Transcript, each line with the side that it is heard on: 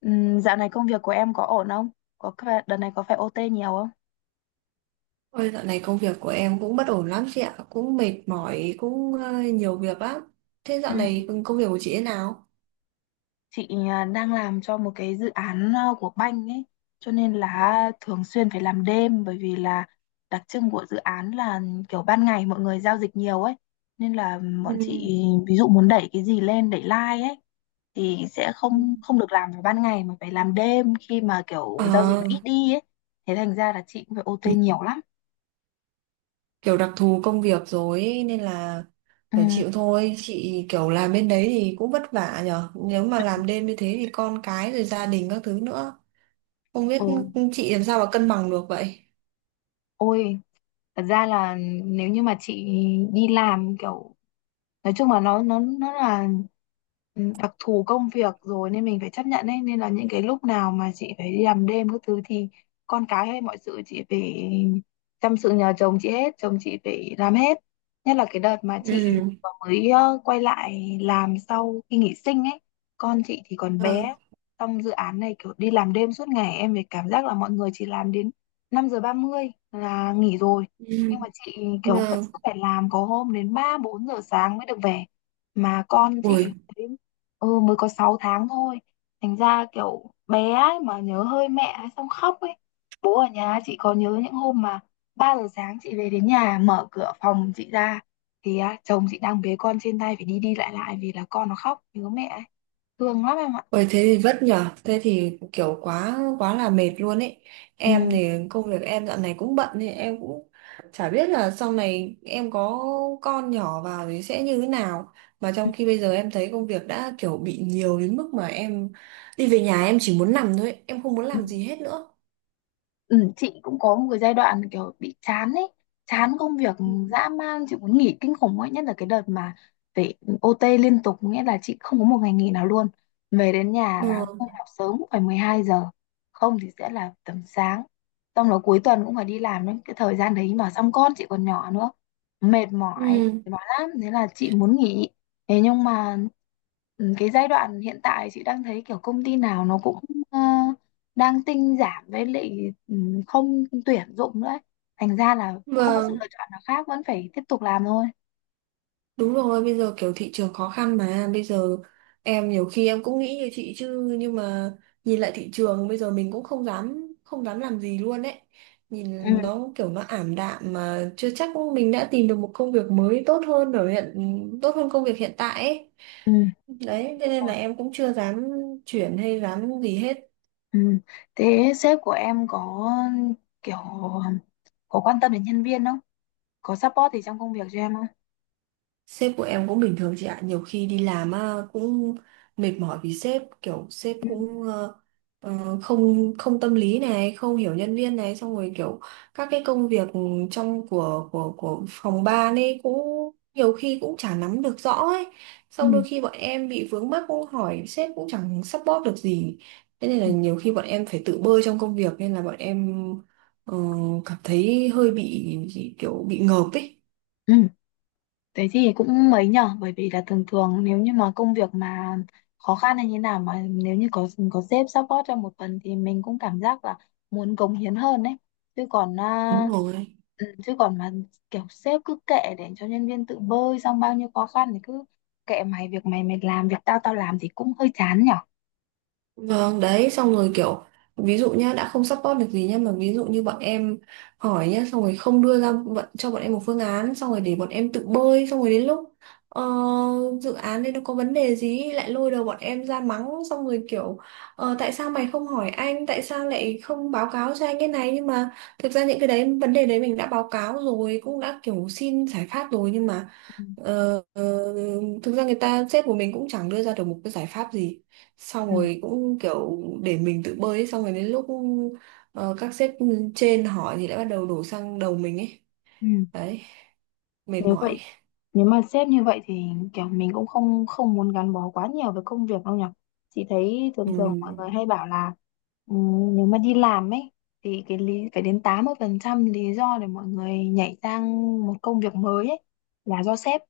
left: Dạo này công việc của em có ổn không? Đợt này có phải OT nhiều không?
right: Ôi, dạo này công việc của em cũng bất ổn lắm chị ạ, cũng mệt mỏi, cũng nhiều việc lắm. Thế
left: Ừ.
right: dạo này công việc của chị thế nào?
left: Chị đang làm cho một cái dự án của banh ấy, cho nên là thường xuyên phải làm đêm, bởi vì là đặc trưng của dự án là kiểu ban ngày mọi người giao dịch nhiều ấy, nên là bọn chị
right: Ừ.
left: ví dụ muốn đẩy cái gì lên, đẩy like ấy thì sẽ
right: Ừ.
left: không không được làm vào ban ngày mà phải làm đêm khi mà kiểu giao dịch nó
right: Ờ,
left: ít đi ấy. Thế thành ra là chị cũng phải OT nhiều lắm.
right: Kiểu đặc thù công việc rồi ấy, nên là
left: Ừ.
right: phải chịu thôi. Chị kiểu làm bên đấy thì cũng vất vả nhở. Nếu mà làm đêm như thế thì con cái rồi gia đình các thứ nữa. Không biết
left: Ừ.
right: chị làm sao mà cân bằng được vậy.
left: Ôi, thật ra là nếu như mà chị đi làm kiểu, nói chung là nó là đặc thù công việc rồi nên mình phải chấp nhận ấy, nên là những cái lúc nào mà chị phải đi làm đêm các thứ thì con cái hay mọi sự chị phải chăm, sự nhờ chồng chị hết, chồng chị phải làm hết. Nhất là cái đợt mà chị
right: Ừ.
left: vừa mới quay lại làm sau khi nghỉ sinh ấy, con chị thì còn
right: Vâng.
left: bé, trong dự án này kiểu đi làm đêm suốt ngày, em phải cảm giác là mọi người chỉ làm đến 5:30 là nghỉ rồi,
right: Ừ.
left: nhưng mà chị kiểu vẫn
right: Vâng.
left: cứ phải làm, có hôm đến ba bốn giờ sáng mới được về, mà con chị
right: Ui.
left: đến, mới có 6 tháng thôi, thành ra kiểu bé ấy mà nhớ hơi mẹ ấy, xong khóc ấy, bố ở nhà. Chị có nhớ những hôm mà 3 giờ sáng chị về đến nhà, mở cửa phòng chị ra thì á, chồng chị đang bế con trên tay phải đi đi lại lại vì là con nó khóc nhớ mẹ ấy. Thương lắm em ạ.
right: Ôi, thế thì vất nhở. Thế thì kiểu quá quá là mệt luôn ấy.
left: Ừ.
right: Em thì công việc em dạo này cũng bận thì em cũng chả biết là sau này em có con nhỏ vào thì sẽ như thế nào. Mà
left: Ừ.
right: trong khi bây giờ em thấy công việc đã kiểu bị nhiều đến mức mà em đi về nhà em chỉ muốn nằm thôi ấy. Em không muốn
left: Ừ.
right: làm gì hết nữa.
left: Ừ, chị cũng có một cái giai đoạn kiểu bị chán ấy, chán công việc
right: Ừ.
left: dã man, chị muốn nghỉ kinh khủng ấy, nhất là cái đợt mà phải OT liên tục, nghĩa là chị không có một ngày nghỉ nào luôn, về đến nhà là
right: Ừ.
left: không học sớm cũng phải 12 giờ, không thì sẽ là tầm sáng, xong là cuối tuần cũng phải đi làm đến cái thời gian đấy, mà xong con chị còn nhỏ nữa,
right: Ừ.
left: mệt mỏi lắm. Thế là chị muốn nghỉ, thế nhưng mà cái giai đoạn hiện tại chị đang thấy kiểu công ty nào nó cũng ờ, đang tinh giảm, với lại ừ, không tuyển dụng nữa ấy. Thành ra là không có sự
right: Vâng.
left: lựa chọn nào khác, vẫn phải tiếp tục làm thôi.
right: Đúng rồi, bây giờ kiểu thị trường khó khăn mà bây giờ em nhiều khi em cũng nghĩ như chị chứ nhưng mà nhìn lại thị trường bây giờ mình cũng không dám làm gì luôn đấy.
left: Ừ.
right: Nhìn nó kiểu nó ảm đạm mà chưa chắc mình đã tìm được một công việc mới tốt hơn công việc hiện tại ấy.
left: Ừ.
right: Đấy, thế nên là
left: Ôi,
right: em cũng chưa dám chuyển hay dám gì hết.
left: ừ thế sếp của em có kiểu, có quan tâm đến nhân viên không? Có support gì trong công việc cho em không?
right: Sếp của em cũng bình thường chị ạ, nhiều khi đi làm á, cũng mệt mỏi vì sếp, kiểu sếp
left: Ừ.
right: cũng không không tâm lý này, không hiểu nhân viên này, xong rồi kiểu các cái công việc trong của phòng ban ấy cũng nhiều khi cũng chả nắm được rõ ấy. Xong đôi
left: Ừ.
right: khi bọn em bị vướng mắc cũng hỏi sếp cũng chẳng support được gì. Thế nên là nhiều khi bọn em phải tự bơi trong công việc nên là bọn em ờ, cảm thấy hơi bị kiểu bị ngợp ấy.
left: Ừ. Thế thì cũng mấy nhở, bởi vì là thường thường nếu như mà công việc mà khó khăn hay như nào, mà nếu như có sếp support cho một phần thì mình cũng cảm giác là muốn cống hiến hơn đấy. Chứ còn
right: Đúng
left: à,
right: rồi.
left: chứ còn mà kiểu sếp cứ kệ để cho nhân viên tự bơi, xong bao nhiêu khó khăn thì cứ kệ mày việc mày mày làm, việc tao tao làm, thì cũng hơi chán nhở.
right: Vâng, đấy, xong rồi kiểu ví dụ nhá, đã không support được gì nhá mà ví dụ như bọn em hỏi nhá, xong rồi không đưa ra cho bọn em một phương án, xong rồi để bọn em tự bơi, xong rồi đến lúc ờ, dự án đấy nó có vấn đề gì ấy, lại lôi đầu bọn em ra mắng, xong rồi kiểu tại sao mày không hỏi anh, tại sao lại không báo cáo cho anh cái này nhưng mà thực ra những cái đấy vấn đề đấy mình đã báo cáo rồi, cũng đã kiểu xin giải pháp rồi nhưng mà
left: Ừ.
right: Ờ, ờ, thực ra người ta sếp của mình cũng chẳng đưa ra được một cái giải pháp gì xong
left: Ừ.
right: rồi cũng kiểu để mình tự bơi ấy. Xong rồi đến lúc các sếp trên hỏi thì lại bắt đầu đổ sang đầu mình ấy.
left: Ừ.
right: Đấy, mệt
left: Nếu
right: mỏi.
left: vậy Nếu mà sếp như vậy thì kiểu mình cũng không không muốn gắn bó quá nhiều với công việc đâu nhỉ. Chị thấy thường
right: ừ,
left: thường mọi người hay bảo là, nếu mà đi làm ấy thì cái lý phải đến 80% lý do để mọi người nhảy sang một công việc mới ấy là do sếp.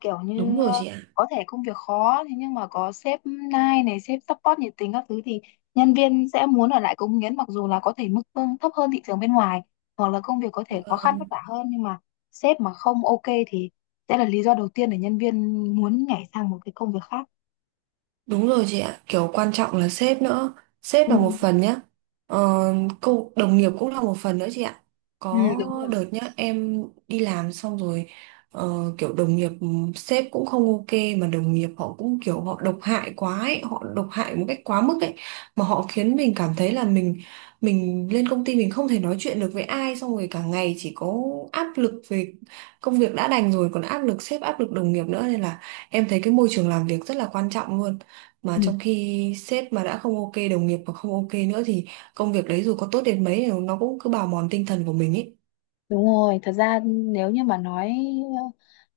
left: Kiểu
right: Đúng
left: như
right: rồi chị ạ.
left: có thể công việc khó thế nhưng mà có sếp nai này, sếp support nhiệt tình các thứ thì nhân viên sẽ muốn ở lại cống hiến, mặc dù là có thể mức lương thấp hơn thị trường bên ngoài hoặc là công việc có thể khó khăn
right: Vâng.
left: vất vả hơn, nhưng mà sếp mà không ok thì sẽ là lý do đầu tiên để nhân viên muốn nhảy sang một cái công việc khác.
right: Đúng rồi chị ạ, kiểu quan trọng là sếp nữa. Sếp
left: Ừ.
right: là một phần nhá. Ờ, cô đồng nghiệp cũng là một phần nữa chị ạ.
left: Ừ,
right: Có
left: đúng rồi.
right: đợt nhá, em đi làm xong rồi kiểu đồng nghiệp sếp cũng không ok mà đồng nghiệp họ cũng kiểu họ độc hại quá ấy, họ độc hại một cách quá mức ấy mà họ khiến mình cảm thấy là mình lên công ty mình không thể nói chuyện được với ai xong rồi cả ngày chỉ có áp lực về công việc đã đành rồi còn áp lực sếp áp lực đồng nghiệp nữa nên là em thấy cái môi trường làm việc rất là quan trọng luôn mà
left: Ừ,
right: trong khi sếp mà đã không ok đồng nghiệp mà không ok nữa thì công việc đấy dù có tốt đến mấy thì nó cũng cứ bào mòn tinh thần của mình ấy.
left: đúng rồi, thật ra nếu như mà nói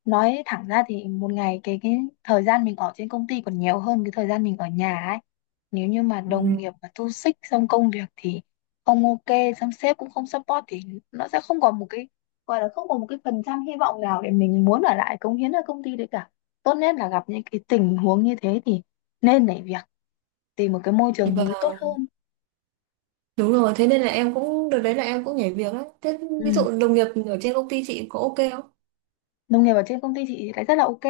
left: nói thẳng ra thì một ngày cái thời gian mình ở trên công ty còn nhiều hơn cái thời gian mình ở nhà ấy. Nếu như mà đồng
right: Ừ.
left: nghiệp mà toxic xích, xong công việc thì không ok, xong sếp cũng không support thì nó sẽ không còn một cái, gọi là không còn một cái phần trăm hy vọng nào để mình muốn ở lại cống hiến ở công ty đấy cả. Tốt nhất là gặp những cái tình huống như thế thì nên nhảy việc, tìm một cái môi trường mới tốt
right: Và
left: hơn.
right: đúng rồi, thế nên là em cũng đợt đấy là em cũng nhảy việc ấy. Thế
left: Ừ.
right: ví dụ đồng nghiệp ở trên công ty chị có ok không?
left: Đồng nghiệp ở trên công ty chị thì lại rất là ok,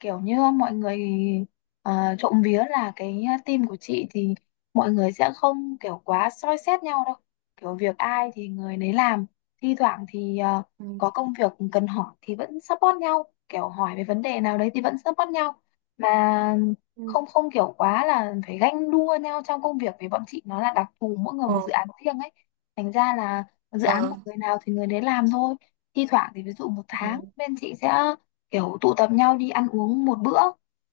left: kiểu như mọi người, uh, trộm vía là cái team của chị thì mọi người sẽ không kiểu quá soi xét nhau đâu, kiểu việc ai thì người nấy làm, thi thoảng thì
right: Ừ.
left: có công việc cần hỏi thì vẫn support nhau, kiểu hỏi về vấn đề nào đấy thì vẫn support nhau, mà
right: Ừ.
left: không không kiểu quá là phải ganh đua nhau trong công việc, vì bọn chị nó là đặc thù mỗi người
right: Ờ,
left: một dự án riêng ấy, thành ra là dự án của
right: vâng.
left: người nào thì người đấy làm thôi. Thi thoảng thì ví dụ một tháng
right: Ừ.
left: bên chị sẽ kiểu tụ tập nhau đi ăn uống một bữa,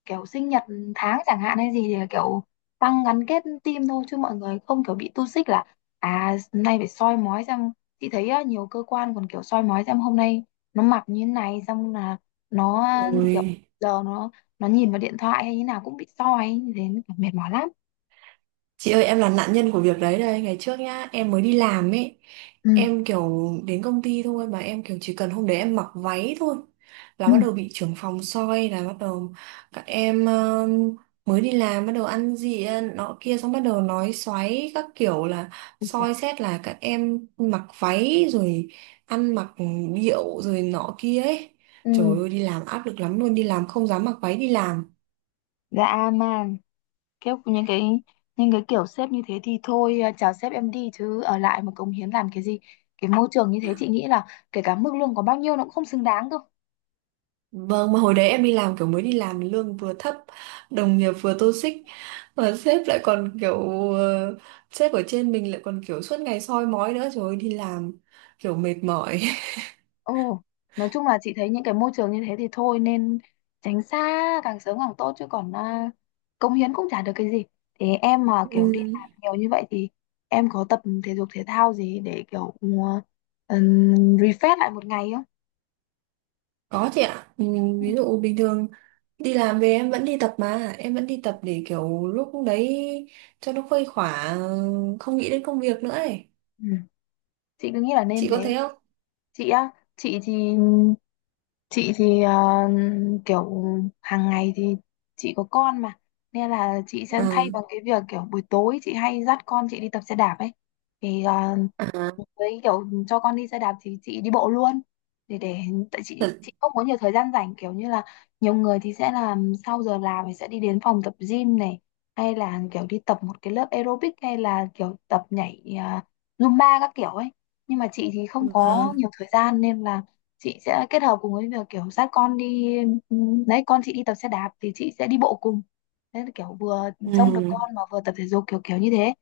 left: kiểu sinh nhật tháng chẳng hạn hay gì thì là kiểu tăng gắn kết team thôi, chứ mọi người không kiểu bị tu xích là à hôm nay phải soi mói xem. Chị thấy á, nhiều cơ quan còn kiểu soi mói xem hôm nay nó mặc như thế này, xong là nó kiểu
right: Ôi.
left: giờ nó nhìn vào điện thoại hay như nào cũng bị soi như thế, mệt mỏi lắm.
right: Chị ơi, em là nạn nhân của việc đấy đây. Ngày trước nhá, em mới đi làm ấy.
left: Ừ.
right: Em kiểu đến công ty thôi. Mà em kiểu chỉ cần hôm đấy em mặc váy thôi là
left: Ừ.
right: bắt đầu bị trưởng phòng soi. Là bắt đầu các em mới đi làm, bắt đầu ăn gì nọ kia. Xong bắt đầu nói xoáy các kiểu là
left: Ừ, trời.
right: soi xét là các em mặc váy, rồi ăn mặc điệu, rồi nọ kia ấy. Trời
left: Ừ,
right: ơi, đi làm áp lực lắm luôn. Đi làm không dám mặc váy đi làm.
left: dã man. Kiểu những cái kiểu sếp như thế thì thôi chào sếp em đi, chứ ở lại mà cống hiến làm cái gì. Cái môi trường như thế chị nghĩ là kể cả mức lương có bao nhiêu nó cũng không xứng đáng đâu.
right: Vâng, mà hồi đấy em đi làm kiểu mới đi làm lương vừa thấp, đồng nghiệp vừa toxic, mà sếp lại còn kiểu ờ, sếp ở trên mình lại còn kiểu suốt ngày soi mói nữa, trời ơi đi làm kiểu mệt mỏi.
left: Ồ, nói chung là chị thấy những cái môi trường như thế thì thôi, nên tránh xa càng sớm càng tốt, chứ còn cống hiến cũng chả được cái gì. Thì em mà kiểu đi
right: Ừm,
left: làm nhiều như vậy thì em có tập thể dục thể thao gì để kiểu, refresh lại một ngày không?
right: Có chị ạ. Ví dụ bình thường đi làm về em vẫn đi tập mà, em vẫn đi tập để kiểu lúc đấy cho nó khuây khỏa, không nghĩ đến công việc nữa ấy.
left: Ừ, chị cứ nghĩ là nên
right: Chị có
left: thế.
right: thế không?
left: Chị á, chị thì chị thì kiểu hàng ngày thì chị có con mà, nên là chị sẽ thay
right: Ừ.
left: bằng cái việc kiểu buổi tối chị hay dắt con chị đi tập xe đạp ấy. Thì
right: À,
left: với kiểu cho con đi xe đạp thì chị đi bộ luôn, để tại chị
right: thật,
left: chị không có nhiều thời gian rảnh, kiểu như là nhiều người thì sẽ làm sau giờ làm thì sẽ đi đến phòng tập gym này, hay là kiểu đi tập một cái lớp aerobic, hay là kiểu tập nhảy Zumba các kiểu ấy, nhưng mà chị thì không có
right: vâng.
left: nhiều thời gian nên là chị sẽ kết hợp cùng với việc kiểu dắt con đi, đấy, con chị đi tập xe đạp thì chị sẽ đi bộ cùng. Thế là kiểu vừa trông được
right: Ừ.
left: con mà vừa tập thể dục, kiểu kiểu như thế.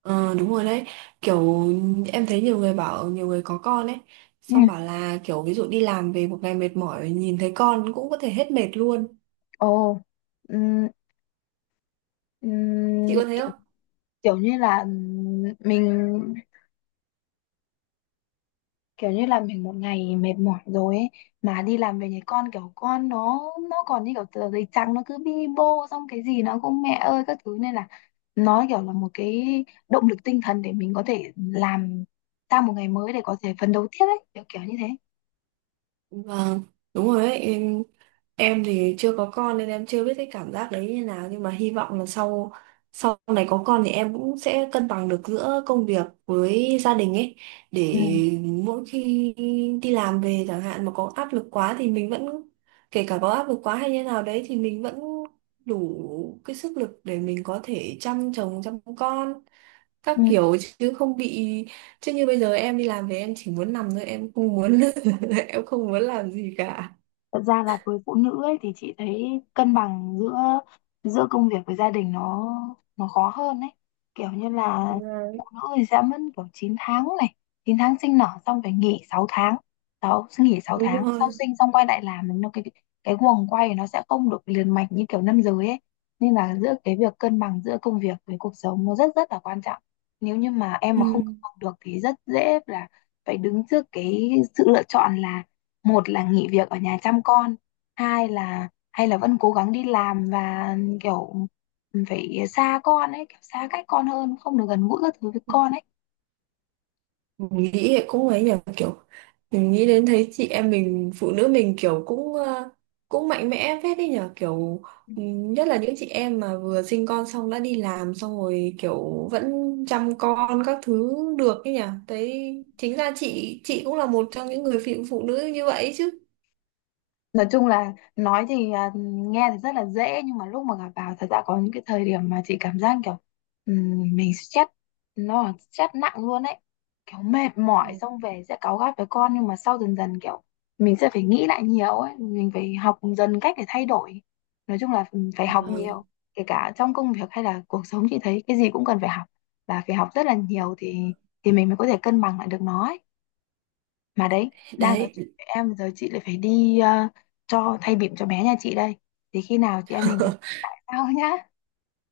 right: Ờ Đúng rồi đấy, kiểu em thấy nhiều người bảo nhiều người có con ấy
left: Ừ.
right: xong bảo là kiểu ví dụ đi làm về một ngày mệt mỏi nhìn thấy con cũng có thể hết mệt luôn.
left: Ồ. ừ,
right: Chị
left: Ừm,
right: có thấy
left: Kiểu,
right: không?
left: kiểu như là, mình, kiểu như là mình một ngày mệt mỏi rồi ấy, mà đi làm về thì con kiểu, con nó còn như kiểu tờ giấy trắng, nó cứ bi bô, xong cái gì nó cũng mẹ ơi các thứ, nên là nó kiểu là một cái động lực tinh thần để mình có thể làm sang một ngày mới, để có thể phấn đấu tiếp ấy, kiểu kiểu như thế.
right: Vâng, đúng rồi đấy. Em thì chưa có con nên em chưa biết cái cảm giác đấy như nào nhưng mà hy vọng là sau sau này có con thì em cũng sẽ cân bằng được giữa công việc với gia đình ấy, để
left: Ừ.
right: mỗi khi đi làm về chẳng hạn mà có áp lực quá thì mình vẫn, kể cả có áp lực quá hay như nào đấy thì mình vẫn đủ cái sức lực để mình có thể chăm chồng chăm con các
left: Ừ.
right: kiểu, chứ không bị chứ như bây giờ em đi làm về em chỉ muốn nằm thôi, em không muốn, em không muốn làm gì cả.
left: Thật ra là với phụ nữ ấy thì chị thấy cân bằng giữa giữa công việc với gia đình nó, khó hơn ấy. Kiểu như là
right: Đúng rồi.
left: phụ nữ thì sẽ mất kiểu 9 tháng này, 9 tháng sinh nở, xong phải nghỉ 6 tháng, 6 nghỉ sáu
right: Đúng
left: tháng, sau
right: rồi.
left: sinh xong quay lại làm nó, cái guồng quay nó sẽ không được liền mạch như kiểu nam giới ấy. Nên là giữa cái việc cân bằng giữa công việc với cuộc sống nó rất rất là quan trọng. Nếu như mà em
right: Ừ.
left: mà không cân bằng được thì rất dễ là phải đứng trước cái sự lựa chọn là một là nghỉ việc ở nhà chăm con, hai là hay là vẫn cố gắng đi làm và kiểu phải xa con ấy, kiểu xa cách con hơn, không được gần gũi các thứ với con ấy.
right: Mình nghĩ thì cũng ấy nhỉ, kiểu mình nghĩ đến thấy chị em mình phụ nữ mình kiểu cũng cũng mạnh mẽ phết đấy nhở, kiểu nhất là những chị em mà vừa sinh con xong đã đi làm xong rồi kiểu vẫn chăm con các thứ được ấy nhỉ. Thấy chính ra chị cũng là một trong những người phụ phụ nữ như vậy chứ.
left: Nói chung là nói thì nghe thì rất là dễ, nhưng mà lúc mà gặp vào thật ra có những cái thời điểm mà chị cảm giác kiểu, mình stress, nó là stress nặng luôn ấy, kiểu mệt mỏi
right: Ừ.
left: xong về sẽ cáu gắt với con, nhưng mà sau dần dần kiểu mình sẽ phải nghĩ lại nhiều ấy, mình phải học dần cách để thay đổi. Nói chung là phải học
right: Vâng,
left: nhiều, kể cả trong công việc hay là cuộc sống, chị thấy cái gì cũng cần phải học, và phải học rất là nhiều thì mình mới có thể cân bằng lại được nó ấy. Mà đấy, đang nói chuyện
right: đấy.
left: với em giờ chị lại phải đi, cho thay bỉm cho bé nhà chị đây. Thì khi nào chị em mình nói chuyện lại sau nhá.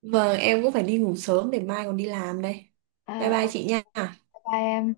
right: Vâng, em cũng phải đi ngủ sớm để mai còn đi làm đây. Bye
left: Ờ,
right: bye
left: ok,
right: chị nha.
left: bye em.